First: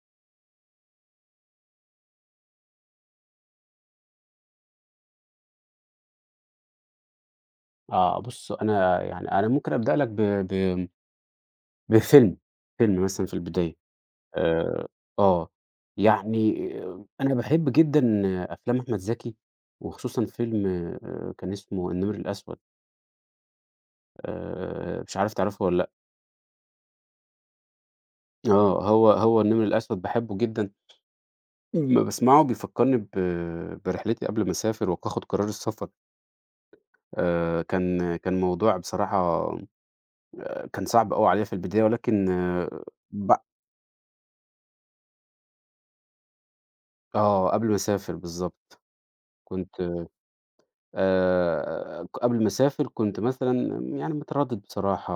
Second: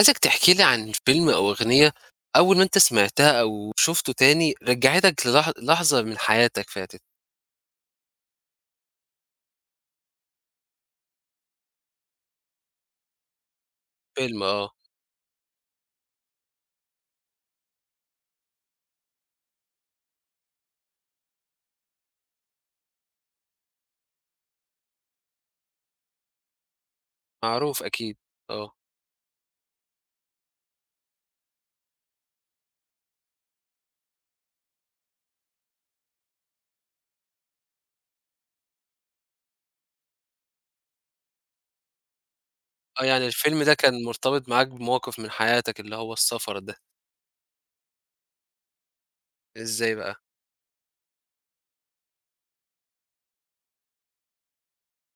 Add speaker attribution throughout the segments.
Speaker 1: عايزك تحكي لي عن فيلم أو أغنية أول ما أنت سمعتها أو شُفته تاني رجّعتك لحظة من حياتك فاتت،
Speaker 2: بُص أنا أنا ممكن أبدأ لك ب بفيلم، فيلم مثلًا في البداية.
Speaker 1: فيلم آه،
Speaker 2: آآ، آه، أنا باحب جدًا أفلام أحمد زكي، وخصوصًا فيلم كان اسمه النمر الأسود. مش عارف تعرفه والّا
Speaker 1: معروف أكيد،
Speaker 2: لأ؟
Speaker 1: آه،
Speaker 2: آه، هو النمر الأسود باحبه جدًا، لمّا باسمعه بيفكرني برحلتي قبل ما أسافر وآخد قرار السفر. كان موضوع بصراحة كان صعب أوي عليَّ في البداية، ولكن
Speaker 1: آه يعني
Speaker 2: ب
Speaker 1: الفيلم ده كان مرتبط معاك بموقف من حياتك اللي هو السفر ده،
Speaker 2: آه، قبل ما أسافر بالضبط، كنت.
Speaker 1: إزاي بقى؟
Speaker 2: قبل ما أسافر كنت مثلًا يعني متردد بصراحة،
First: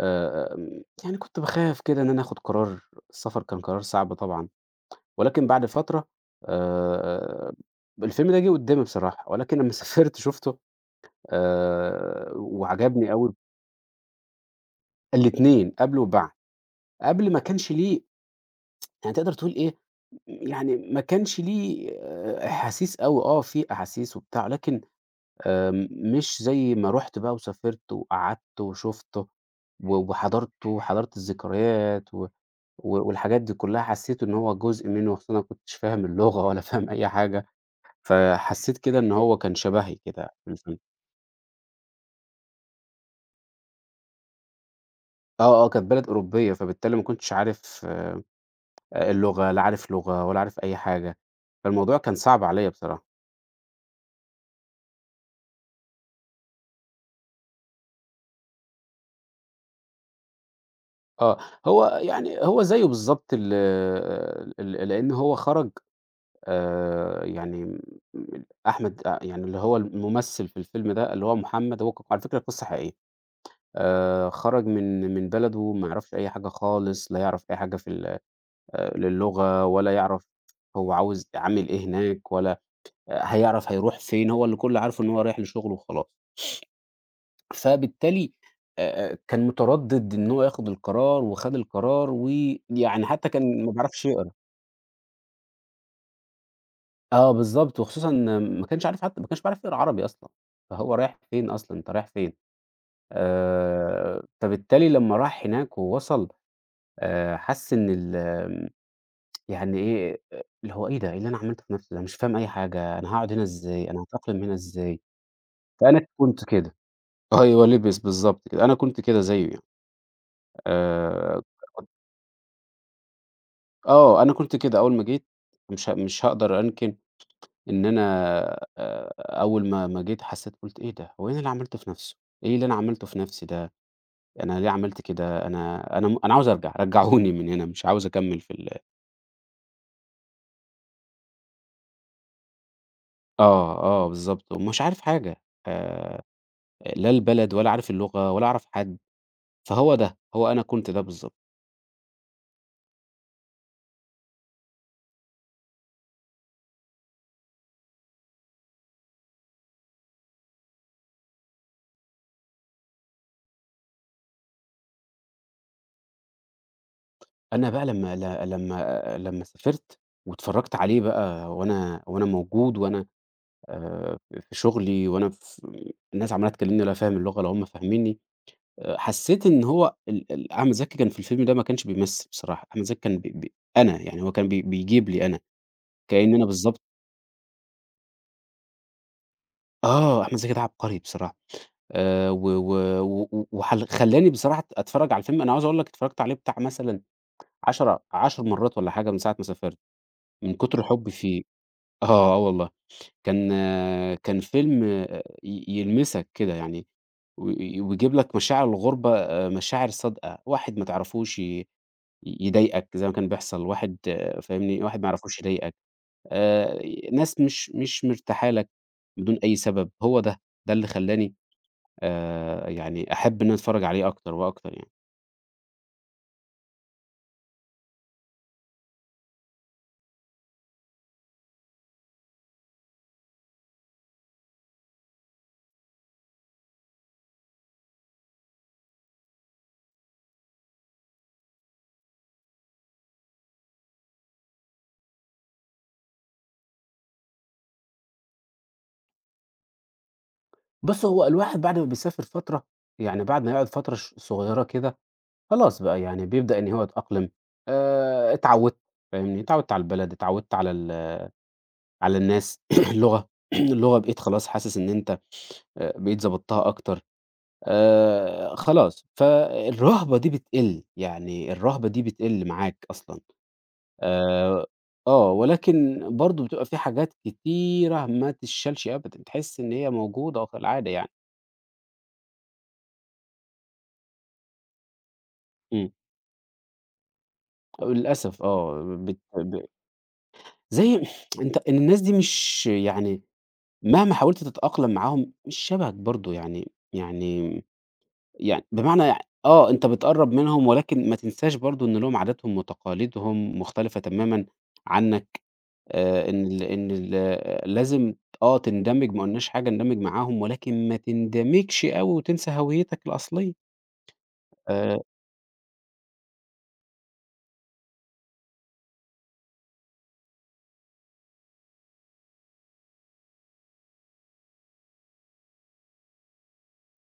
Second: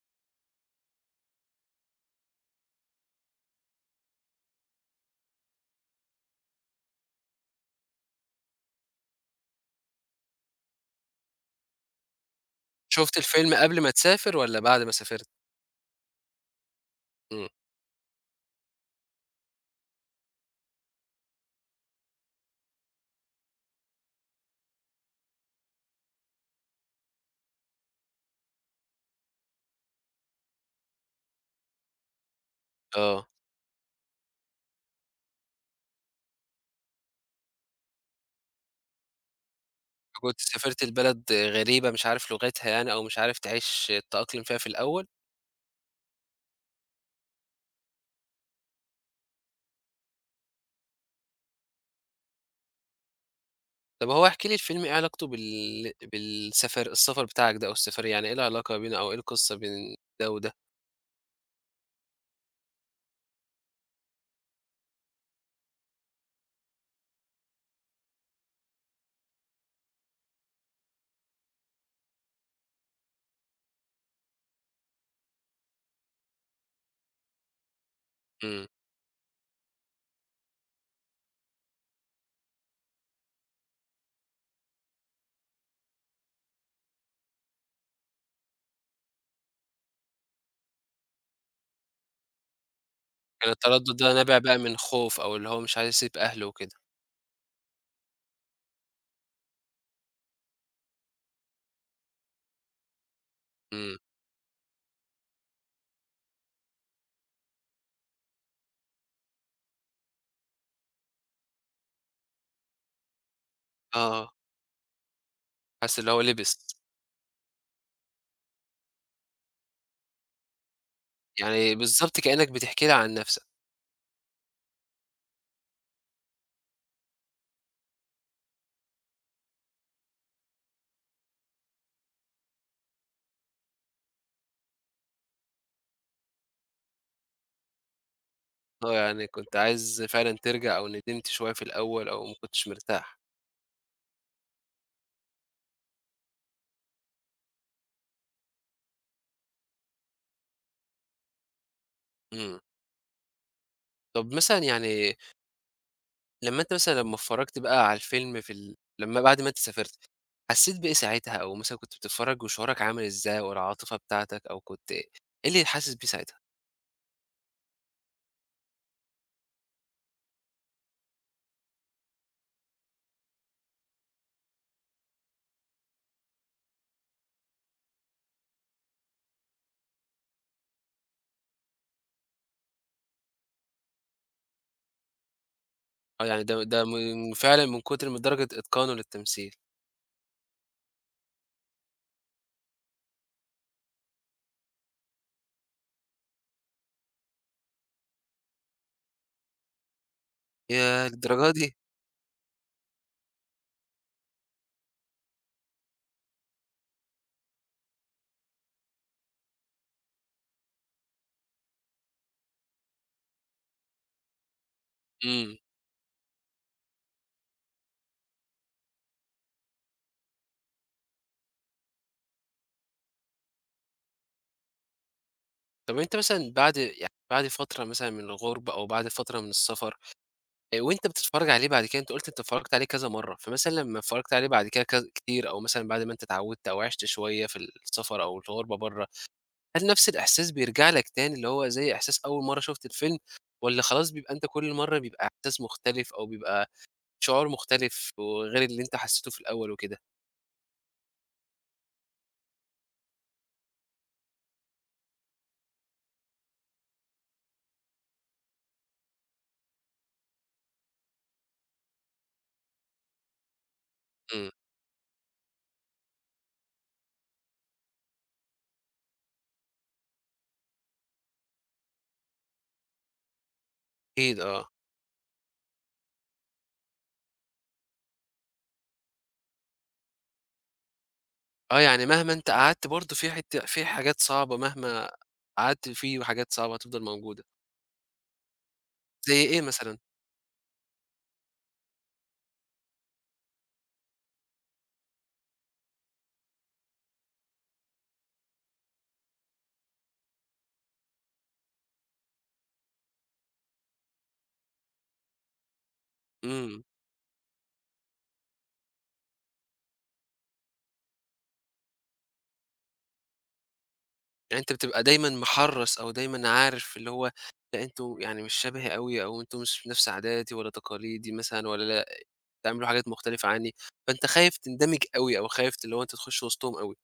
Speaker 2: آمم، يعني كنت باخاف كده إن أنا آخُد قرار، السفر كان قرار صعب طبعًا، ولكن بعد فترة آآ الفيلم ده جِه قدّامي بصراحة، ولكن لمّا سافرت شُفته وعجبني
Speaker 1: شُفت
Speaker 2: أوي.
Speaker 1: الفيلم قبل ما تسافر والّا بعد ما سافرت؟
Speaker 2: الاتنين قبل وبعد، قبل ما
Speaker 1: إمم،
Speaker 2: كانش ليه يعني تقدر تقول إيه، يعني ما كانش ليه آه، أحاسيس أوي، آه في أحاسيس وبتاع، لكن مش زي ما رُحت بقى وسافرت وقعدت وشُفته وحضرته وحضرت الذكريات و و
Speaker 1: آه،
Speaker 2: والحاجات دي كلّها، حسّيت إن هو جزء منّي وخصوصًا أنا ما كنتش فاهم اللغة ولا فاهم أي حاجة، فحسّيت كده إن هو كان شبهي كده
Speaker 1: كنت
Speaker 2: في الفن.
Speaker 1: سافرت لبلد غريبة مش عارف لغتها يعني أو مش عارف تعيش تتأقلم فيها في الأول،
Speaker 2: آه، آه، كانت بلد أوروبية، فبالتالي ما كنتش عارف اللغة، لا عارف لغة ولا عارف أي حاجة، فالموضوع كان صعب عليّا بصراحة.
Speaker 1: طَب هو احكِ لي الفيلم إيه علاقته بالسفر السفر بتاعك ده أو السفرية، يعني إيه العلاقة بينه أو إيه القصة بين ده وده؟
Speaker 2: آه، هو يعني هو زيه بالضبط ال لإن هو خرج. يعني م أحمد أ يعني اللي هو الممثل في الفيلم ده اللي هو محمد هو على فكرة قصة حقيقية، خرج من بلده، ما يعرفش أي حاجة خالص، لا يعرف أي حاجة في ال
Speaker 1: إمم.
Speaker 2: للغة، ولا يعرف هو عاوز عامل إيه هناك ولا آه، هيعرف هيروح فين، هو اللي كل اللي عارفه إن هو رايح لشغله وخلاص. فبالتالي كان متردد إن هو ياخد القرار وخد القرار ويعني حتى
Speaker 1: كان
Speaker 2: كان ما
Speaker 1: التردُّد
Speaker 2: بيعرفش
Speaker 1: ده
Speaker 2: يقرا.
Speaker 1: نابع بقى من خوف أو اللي هو مش عايز يسيب أهله وكده.
Speaker 2: آه بالضبط، وخصوصًا ما كانش عارف، حتى ما كانش بيعرف يقرا عربي أصلًا، فهو رايح فين أصلًا، أنت رايح فين؟
Speaker 1: إمم.
Speaker 2: فبالتالي لمّا راح هناك ووصل حس إن ال يعني إيه، اللي هو إيه ده، إيه اللي أنا عملته في نفسي ده، أنا مش فاهم أي حاجة، أنا هاقعد هنا إزاي، أنا
Speaker 1: آه.
Speaker 2: هاتأقلم هنا إزاي؟
Speaker 1: حاسس
Speaker 2: فأنا
Speaker 1: اللي هو
Speaker 2: كنت
Speaker 1: لبِس.
Speaker 2: كده. أيوه لبس بالضبط كده، أنا كنت كده زيه يعني. آآ،
Speaker 1: يعني بالضبط كإنّك بتحكي لي عن نَفْسك.
Speaker 2: أنا كنت كده أول ما جيت، مش هاقدر أنكر إن أنا آآ أول ما جيت حسّيت، قُلت إيه ده، هو إيه اللي عملته في نَفْسه، إيه اللي أنا عملته في نَفْسي ده، أنا ليه عملت كده، أنا عاوز أرجع، رجّعوني من هنا، مش عاوز أكمّل في ال.
Speaker 1: آه. يعني كنت عايز فعلًا ترجع أو ندمت شوية في الأول أو ما كنتش مرتاح.
Speaker 2: آه، آه بالضبط، ومش عارف حاجة آآ لا البلد ولا عارف اللغة ولا أعرف حد، فهو ده، هو أنا كنت ده بالضبط.
Speaker 1: إمم. طب مثلًا يعني لمّا أنت مثلًا لمّا اتفرّجت بقى على الفيلم في ال لمّا بعد ما أنت سافرت، حسّيت بإيه ساعتها أو مثلًا كنت بتتفرّج وشعورك عامل إزاي والعاطفة بتاعتك أو كنت إيه اللي حاسس بيه ساعتها؟
Speaker 2: أنا بقى لمّا ل لمّا لمّا سافرت واتفرّجت عليه بقى وأنا موجود وأنا في شغلي، وأنا ف الناس عمّالة تكلّمني ولا فاهم اللغة لا هم فاهمينّي. حسّيت إن هو ال ال أحمد زكي كان في الفيلم ده ما كانش بيمثّل بصراحة، أحمد زكي كان بي أنا، يعني هو كان بيجيب لي أنا،
Speaker 1: آه.
Speaker 2: كإنّي
Speaker 1: يعني
Speaker 2: أنا
Speaker 1: ده
Speaker 2: بالضبط.
Speaker 1: ده من فعلًا من كتر من درجة إتقانه للتمثيل.
Speaker 2: آه، أحمد زكي ده عبقري بصراحة. و و و و وحل خلّاني بصراحة أتفرّج على الفيلم، أنا عاوز أقول لك اتفرّجت عليه بتاع مثلًا 10 مرّات والّا حاجة من ساعة ما سافرت، من كتر
Speaker 1: ياه!
Speaker 2: حُبّي فيه.
Speaker 1: للدرجة دي؟!
Speaker 2: آه، آه والله. كان كان فيلم يلمسك كده يعني، ويجيب لك مشاعر الغُربة، مشاعر صادقة، واحد ما تعرفوش يضايقك زي ما كان بيحصل، واحد آه، فاهمني، واحد ما يعرفوش
Speaker 1: إمم.
Speaker 2: يضايقك، آآ ناس مش مرتاحة لك بدون أي سبب. هو ده، ده اللي خلّاني يعني أحب إن أنا أتفرّج عليه أكتر وأكتر يعني.
Speaker 1: طب أنت مثلًا بعد فترة مثلًا من الغُربة أو بعد فترة من السفر، وأنت بتتفرّج عليه بعد كده أنت قُلت أنت اتفرّجت عليه كذا مرّة، فمثلًا لمّا اتفرّجت عليه بعد كده كتير أو مثلًا بعد ما أنت اتعوّدت أو عِشت شوية في السفر أو الغُربة برّه، هل نفس الإحساس بيرجع لك تاني اللي هو زي إحساس أول مرّة شُفت الفيلم والّا خلاص بيبقى أنت كل مرّة بيبقى إحساس مختلف أو بيبقى شعور مختلف وغير اللي أنت حسّيته في الأول وكده؟
Speaker 2: بُص، هو الواحد بعد ما بيسافر فترة، يعني بعد ما يقعد فترة صغيرة كده، خلاص بقى يعني بيبدأ إن هو يتأقلم. اتعوّدت، فاهمني، اتعوّدت على البلد، اتعوّدت على على الناس، اللغة اللغة بقيت خلاص،
Speaker 1: إمم.
Speaker 2: حاسس إن أنت بقيت ضبطتها أكتر. خلاص، فالرهبة دي بتقِل، يعني الرهبة دي بتقِل معاك أصلًا.
Speaker 1: أكيد
Speaker 2: آآ
Speaker 1: آه.
Speaker 2: آه، ولكن برضه بتبقى في حاجات كتيرة ما تتشالش أبدًا، تحس إن هي موجودة كالعادة يعني.
Speaker 1: آه، يعني مهما أنت قعدت برضه في حاجات صعبة مهما قعدت
Speaker 2: إمم،
Speaker 1: فيه وحاجات صعبة هتفضل موجودة،
Speaker 2: للأسف آه، بت
Speaker 1: زي إيه
Speaker 2: ب
Speaker 1: مثلًا؟
Speaker 2: زي أنت الناس دي مش يعني مهما حاولت تتأقلم معاهم مش شبهك برضه يعني يعني يعني بمعنى يع آه، أنت بتقرّب منهم ولكن ما تنساش برضه إن ليهم عاداتهم وتقاليدهم مختلفة تمامًا عنّك، إن ال
Speaker 1: إمم،
Speaker 2: إن ال لازم آه، تندمج. ما قُلناش حاجة، اندمج معاهم ولكن ما تندمجش أوي وتنسى هويتك الأصلية.
Speaker 1: يعني أنت
Speaker 2: آآ
Speaker 1: بتبقى دايمًا محرّص أو دايمًا عارف اللي هو لأ أنتم يعني مش شبهي أوي أو أنتم مش نفس عاداتي ولا تقاليدي مثلًا ولا بتعملوا حاجات مختلفة عنّي، فأنت خايف تندمج أوي أو خايف اللي هو أنت تخُش وسطهم أوي.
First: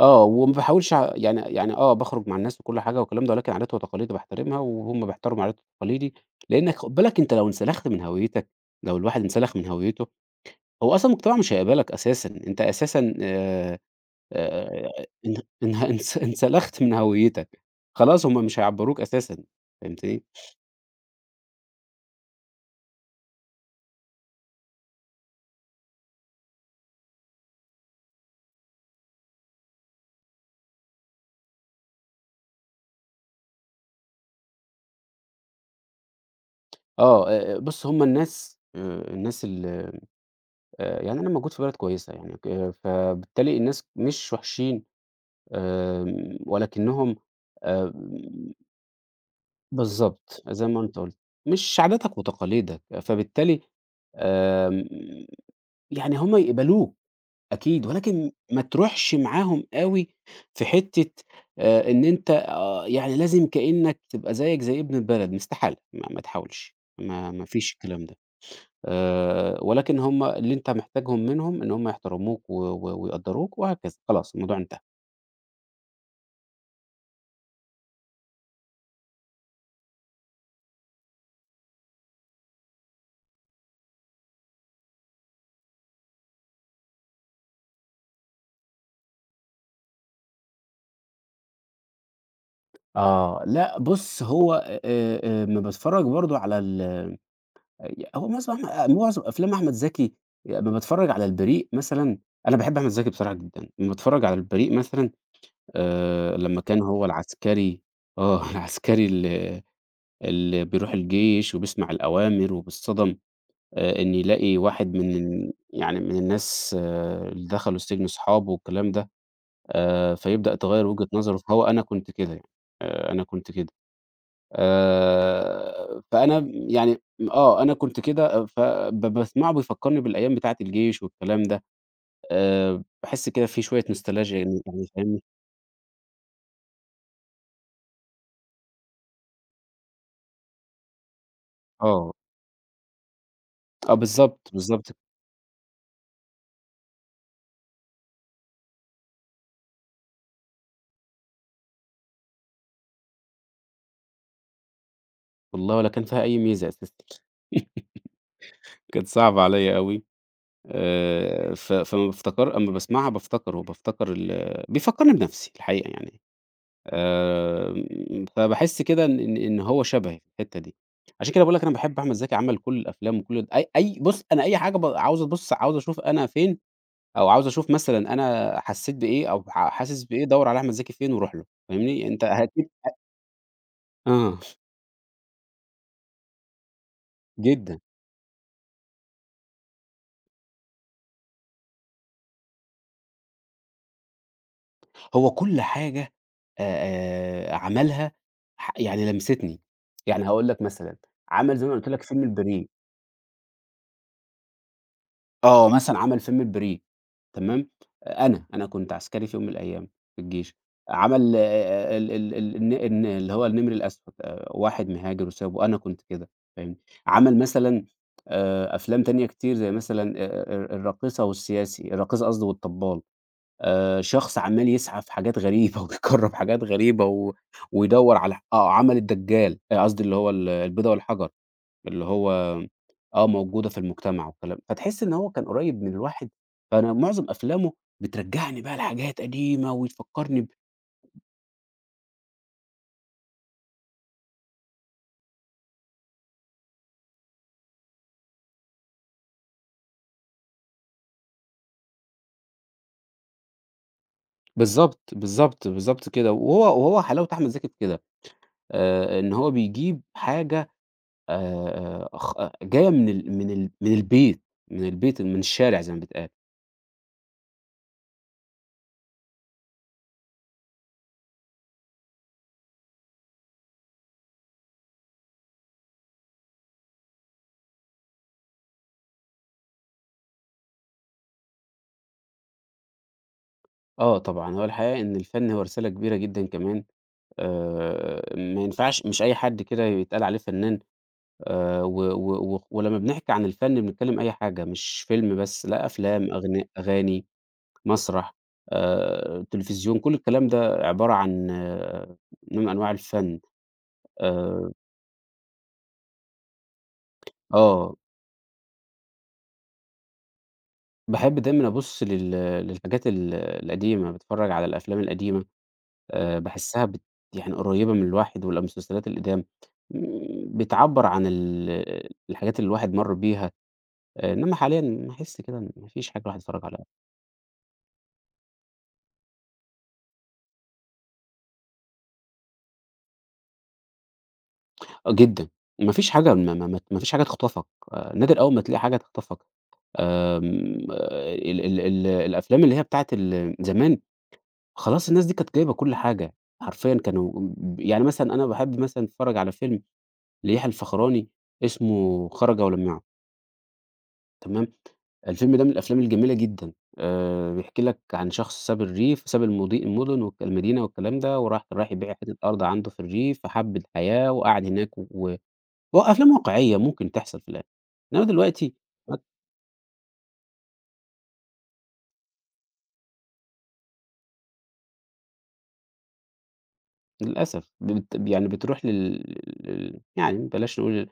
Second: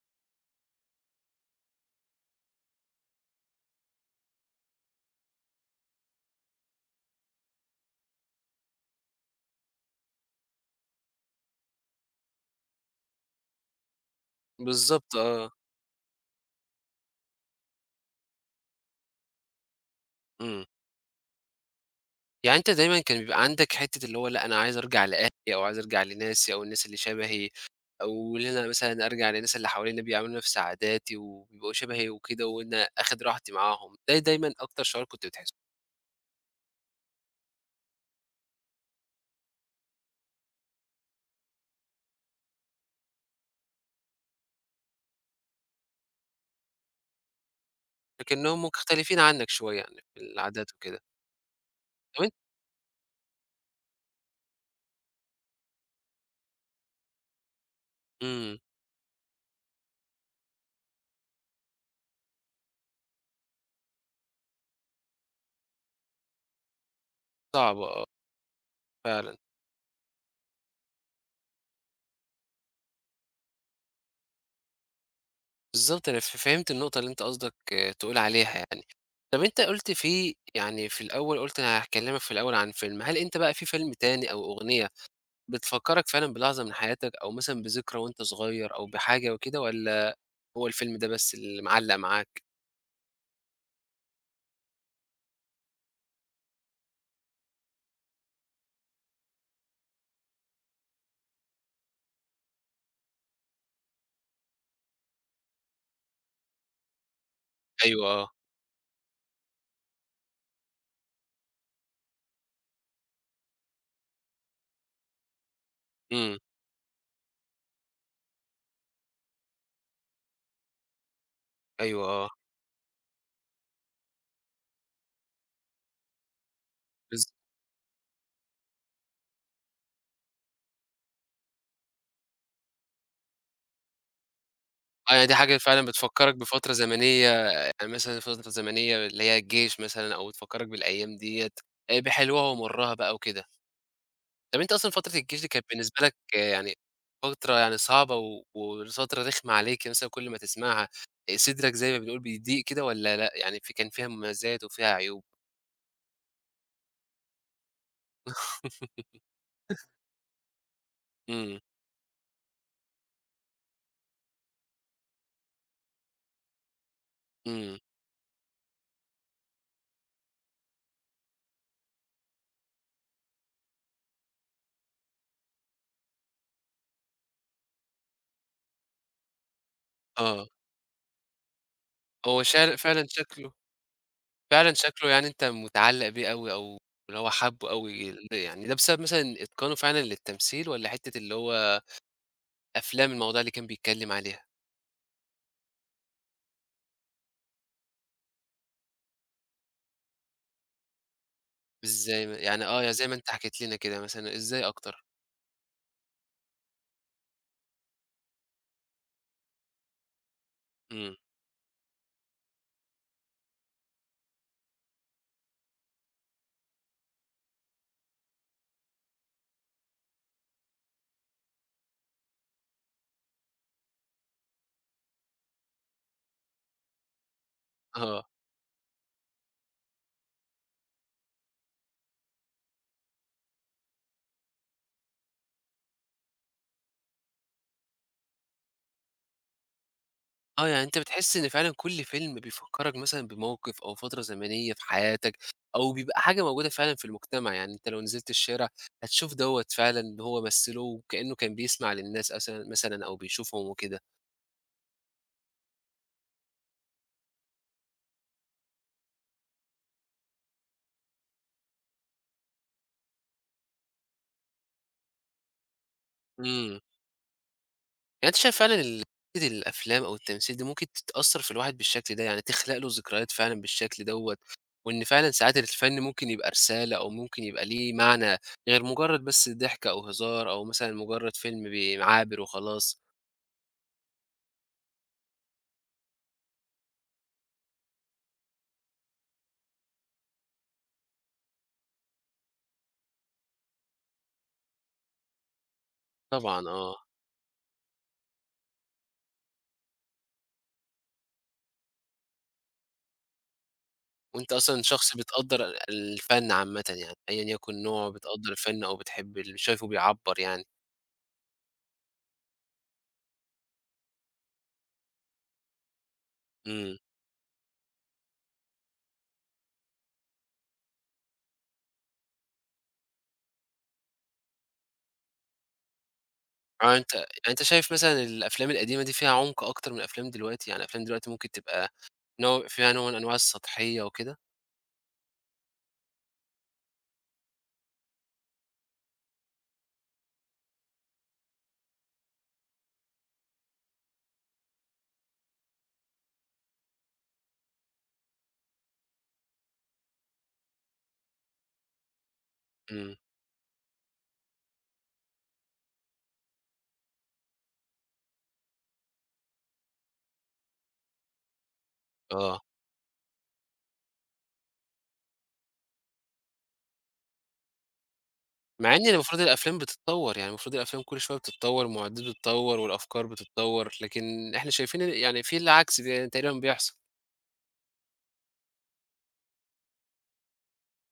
Speaker 2: آه، وما باحاولش ع يعني يعني آه، باخرج مع الناس وكل حاجة والكلام ده، ولكن عادات وتقاليد باحترمها وهُم بيحترموا عاداتي وتقاليدي، لإنك خُد بالك أنت لو انسلخت من هويتك، لو الواحد انسلخ من هويته، هو أصلًا المجتمع مش هيقبلك أساسًا، أنت أساسًا
Speaker 1: بالضبط
Speaker 2: ان
Speaker 1: آه،
Speaker 2: انه انس انسلخت من هويتك، خلاص هُم مش هيعبّروك أساسًا، فهمتني؟
Speaker 1: إمم. يعني أنت دايمًا كان بيبقى عندك حتّة اللي هو لأ، أنا عايز أرجع لأهلي أو عايز أرجع لناسي أو الناس اللي شبهي، أو إن أنا مثلًا أرجع للناس اللي حواليّا بيعملوا نفس عاداتي وبيبقوا شبهي وكده وإن آخد راحتي معاهم، ده دايمًا أكتر شعور كنت بتحسّه،
Speaker 2: بُص هُم الناس، الناس ال يعني أنا موجود في بلد كويسة يعني فبالتالي الناس مش وحشين. آمم، ولكنهم آآ
Speaker 1: لكنّهم مختلفين عنّك شوية يعني في
Speaker 2: بالضبط، زي
Speaker 1: العادات
Speaker 2: ما أنت
Speaker 1: وكده.
Speaker 2: قُلت، مش عاداتك
Speaker 1: طب أنت
Speaker 2: وتقاليدك، فبالتالي آمم، يعني هم يقبلوك أكيد، ولكن
Speaker 1: إمم،
Speaker 2: ما تروحش معاهم أوي في حتّة إن أنت آه، يعني لازم كإنّك تبقى زيّك زي ابن البلد، مستحالة، ما تحاولش، ما فيش
Speaker 1: صعب آه،
Speaker 2: الكلام ده.
Speaker 1: فعلًا.
Speaker 2: ولكن هم اللي أنت محتاجهم منهم إن هم يحترموك و ويقدّروك وهكذا، خلاص الموضوع انتهى.
Speaker 1: بالضبط، أنا فهمت النقطة اللي أنت قصدك آه، تقول عليها يعني. طب أنت قُلت في الأول قُلت أنا هاكلّمك في الأول عن فيلم، هل أنت بقى في فيلم تاني أو أغنية بتفكّرك فعلًا بلحظة من حياتك أو مثلًا بذكرى وأنت صغير أو بحاجة وكده والّا هو الفيلم ده بس اللي معلّق معاك؟
Speaker 2: آه، لأ بُص هو أمّا باتفرّج برضه على ال هو معظم معظم أفلام أحمد زكي، أمّا باتفرّج على البريء مثلًا. أنا باحب أحمد زكي بصراحة جدًا، أمّا باتفرّج على البريء مثلًا لمّا كان هو العسكري،
Speaker 1: أيوه آه،
Speaker 2: آه، العسكري اللي بيروح الجيش وبيسمع الأوامر وبيتصدم، إن يلاقي واحد من ال يعني من
Speaker 1: إمم،
Speaker 2: الناس آه اللي دخلوا السجن صحابه والكلام ده، فيبدأ تغيّر وجهة نظره، فهو أنا
Speaker 1: أيوه
Speaker 2: كنت
Speaker 1: آه،
Speaker 2: كده يعني. أنا كنت كده. فأنا يعني
Speaker 1: بالض
Speaker 2: آه، أنا كنت كده، باسمعه بيفكّرني بالأيام بتاعة الجيش والكلام ده. باحس كده في شوية نوستالجيا يعني يعني
Speaker 1: آه،
Speaker 2: فاهمني؟
Speaker 1: يعني دي حاجة فعلًا بتفكّرك بفترة زمنية يعني مثلًا فترة زمنية اللي هي الجيش مثلًا أو بتفكّرك بالأيام ديّة
Speaker 2: آه،
Speaker 1: بحلوها ومرّها بقى وكده.
Speaker 2: آه بالضبط،
Speaker 1: طَب أنت أصلًا
Speaker 2: بالضبط.
Speaker 1: فترة الجيش دي كانت بالنسبة لك آه، يعني فترة يعني صعبة وفترة رخمة عليك مثلًا كل ما تسمعها صدرك زي ما بنقول بيضيق كده والّا لأ، يعني في كان فيها مميزات وفيها عيوب؟
Speaker 2: والله ولا كان فيها أي ميزة أساسًا، كانت صعبة عليّا أوي.
Speaker 1: إمم.
Speaker 2: ف فلمّا بافتكر، أمّا باسمعها بافتكره، بافتكر ال بيفكّرني بنَفْسي الحقيقة يعني.
Speaker 1: إمم،
Speaker 2: آمم، فباحس كده إن إن هو شبهي في الحتّة دي، عشان كده باقول لك أنا باحب أحمد زكي. عمل كل الأفلام وكل أي أي بُص أنا أي حاجة عاوز عاوز أشوف أنا فين، أو عاوز أشوف مثلًا أنا حسّيت بإيه أو حاسس بإيه، دَوّر
Speaker 1: آه،
Speaker 2: على أحمد زكي فين وروح له، فاهمني؟ أنت
Speaker 1: هو
Speaker 2: هتجيب
Speaker 1: شعر فعلًا شكله
Speaker 2: آه،
Speaker 1: فعلًا شكله يعني أنت متعلّق بيه أوي أو اللي هو حابه
Speaker 2: جدًا،
Speaker 1: أوي، يعني ده بسبب مثلًا إتقانه فعلًا للتمثيل والّا حتّة اللي هو أفلام المواضيع اللي كان بيتكلّم عليها؟
Speaker 2: هو كل حاجة عملها يعني لمستني، يعني هاقول لك مثلًا عمل زي ما أنا قُلت لك فيلم
Speaker 1: إزاي يعني
Speaker 2: البريد.
Speaker 1: آه، زي ما أنت حكيت لنا كده مثلًا، إزاي أكتر؟
Speaker 2: آه، مثلًا عمل فيلم البريء تمام، أنا، أنا كنت عسكري في يوم من الأيام في الجيش.
Speaker 1: إمم،
Speaker 2: عمل ال ال ال الن الن اللي هو النمر الأسود، واحد مهاجر وسابه، أنا كنت كده، فاهمني. عمل مثلًا أفلام تانية كتير زي مثلًا الراقصة والسياسي، الراقصة قصدي والطبال، شخص عمّال يسعى في حاجات غريبة ويجرّب حاجات غريبة و ويدوّر
Speaker 1: آه.
Speaker 2: على ح آه، عمل الدجال، قصدي اللي هو البيضة والحجر. اللي هو آه، موجودة في المجتمع والكلام، فتحس إن هو كان قريب من الواحد، فأنا معظم أفلامه بترجّعني بقى لحاجات قديمة وتفكّرني ب.
Speaker 1: آه، يعني أنت بتحس إن فعلًا كل فيلم بيفكّرك مثلًا بموقف أو فترة زمنية في حياتك، أو بيبقى حاجة موجودة فعلًا في المجتمع، يعني أنت لو نزلت الشارع هتشوف دوّة فعلًا إن هو مثّله وكإنه كان بيسمع للناس أسلًا مثلًا أو بيشوفهم وكده.
Speaker 2: بالضبط، بالضبط، بالضبط كده، وهو حلاوة أحمد زكي في كده، إن هو بيجيب حاجة خ آه، جاية من ال من البيت، من البيت من الشارع زي ما بيتقال.
Speaker 1: إمم، يعني أنت شايف فعلًا فكرة الأفلام أو التمثيل دي ممكن تتأثّر في الواحد بالشكل ده، يعني تخلق له ذكريات فعلًا بالشكل دوّة، وإن فعلًا ساعات الفن ممكن يبقى رسالة أو ممكن يبقى ليه معنى غير مجرّد بس ضحك أو هزار أو مثلًا مجرّد فيلم بي عابر وخلاص.
Speaker 2: آه طبعًا، هو الحقيقة إن الفن هو رسالة كبيرة جدًا كمان، ما ينفعش مش أي حد كده يتقال عليه فنان. و و و ولمّا بنحكي عن الفن بنتكلم أي حاجة، مش فيلم بس، لأ، أفلام،
Speaker 1: طبعًا آه،
Speaker 2: أغاني، مسرح، تلفزيون، كل الكلام ده عبارة عن آه، نوع من أنواع الفن.
Speaker 1: وأنت
Speaker 2: آآ
Speaker 1: أصلًا شخص بتقدّر الفن عامةً يعني، أيًا يكن
Speaker 2: آه،
Speaker 1: نوعه بتقدّر الفن أو بتحب اللي شايفه بيعبّر يعني،
Speaker 2: باحب دايمًا أبُص لل للحاجات القديمة، باتفرّج على الأفلام القديمة، باحسّها
Speaker 1: إمم.
Speaker 2: يعني قريّبة من الواحد، والمسلسلات القدام، بتعبّر عن ال الحاجات اللي الواحد مَر بيها، آه، إنّما حاليًا باحس كده إن ما فيش حاجة الواحد يتفرّج عليها.
Speaker 1: آه يعني أنت يعني أنت شايف مثلًا الأفلام القديمة دي فيها عُمق أكتر من أفلام دلوقتي؟ يعني أفلام دلوقتي ممكن تبقى نوع فيها نوع من أنواع السطحية وكده؟
Speaker 2: آه جدًا، ما فيش حاجة، ما ما ما فيش حاجة تخطفك، نادر أول ما تلاقي حاجة تخطفك. آه، ال ال ال الأفلام اللي هي بتاعة ال زمان، خلاص الناس دي كانت جايبة كل حاجة، حرفيًا كانوا ب يعني مثلًا أنا باحب مثلًا أتفرّج على فيلم ليحيى الفخراني اسمه خرج ولم يعد.
Speaker 1: إمم.
Speaker 2: تمام، الفيلم ده من الأفلام الجميلة جدًا، بيحكي لك عن شخص ساب الريف، ساب المضي المدن والمدينة والكلام ده، وراح رايح يبيع حتة
Speaker 1: آه،
Speaker 2: أرض عنده في الريف، فحب الحياة وقعد هناك، وأفلام واقعية ممكن تحصل في الآخر. إنما دلوقتي
Speaker 1: مع إن
Speaker 2: بت
Speaker 1: المفروض الأفلام بتتطوّر، يعني المفروض الأفلام كل شوية بتتطوّر، المعدات بتتطوّر والأفكار بتتطوّر، لكن إحنا شايفين إن يعني في العكس ده تقريبًا بيحصل.
Speaker 2: للأسف يعني بتروح لل لل يعني بلاش نقول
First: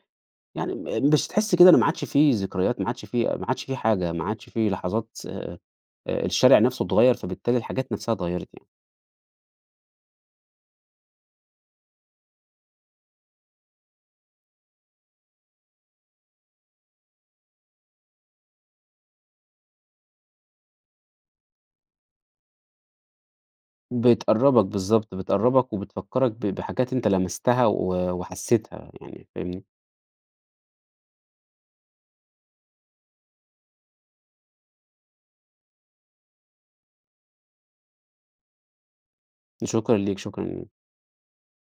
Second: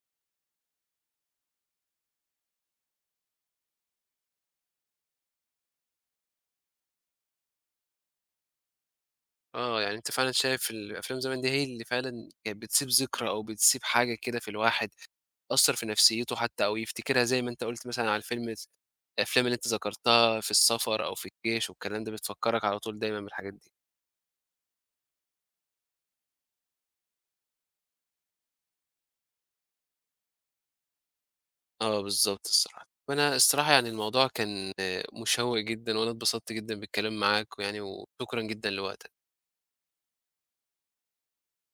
Speaker 2: يعني، مش تحس كده إن ما عادش في ذكريات، ما عادش في، ما عادش في حاجة، ما عادش في لحظات. الشارع نفسه اتغيّر، فبالتالي الحاجات نفسها اتغيّرت يعني.
Speaker 1: آه، يعني أنت فعلًا شايف الأفلام زمان دي هي اللي فعلًا كانت بتسيب ذكرى أو بتسيب حاجة كده في الواحد، تأثّر في نفسيته حتى أو يفتكرها زي ما أنت قُلت مثلًا على الفيلم س الأفلام اللي أنت ذكرتها في السفر أو في الجيش والكلام ده، بتفكّرك على طول دايمًا بالحاجات دي.
Speaker 2: بتقرّبك بالضبط، بتقرّبك وبتفكّرك بحاجات أنت لمستها و وحسّيتها يعني، فاهمني؟
Speaker 1: آه، بالضبط الصراحة. وأنا الصراحة يعني الموضوع كان مشوّق جدًا وأنا اتبسطت جدًا بالكلام معاك وشكرًا جدًا لوقتك.
Speaker 2: شكرًا ليك، شكرًا.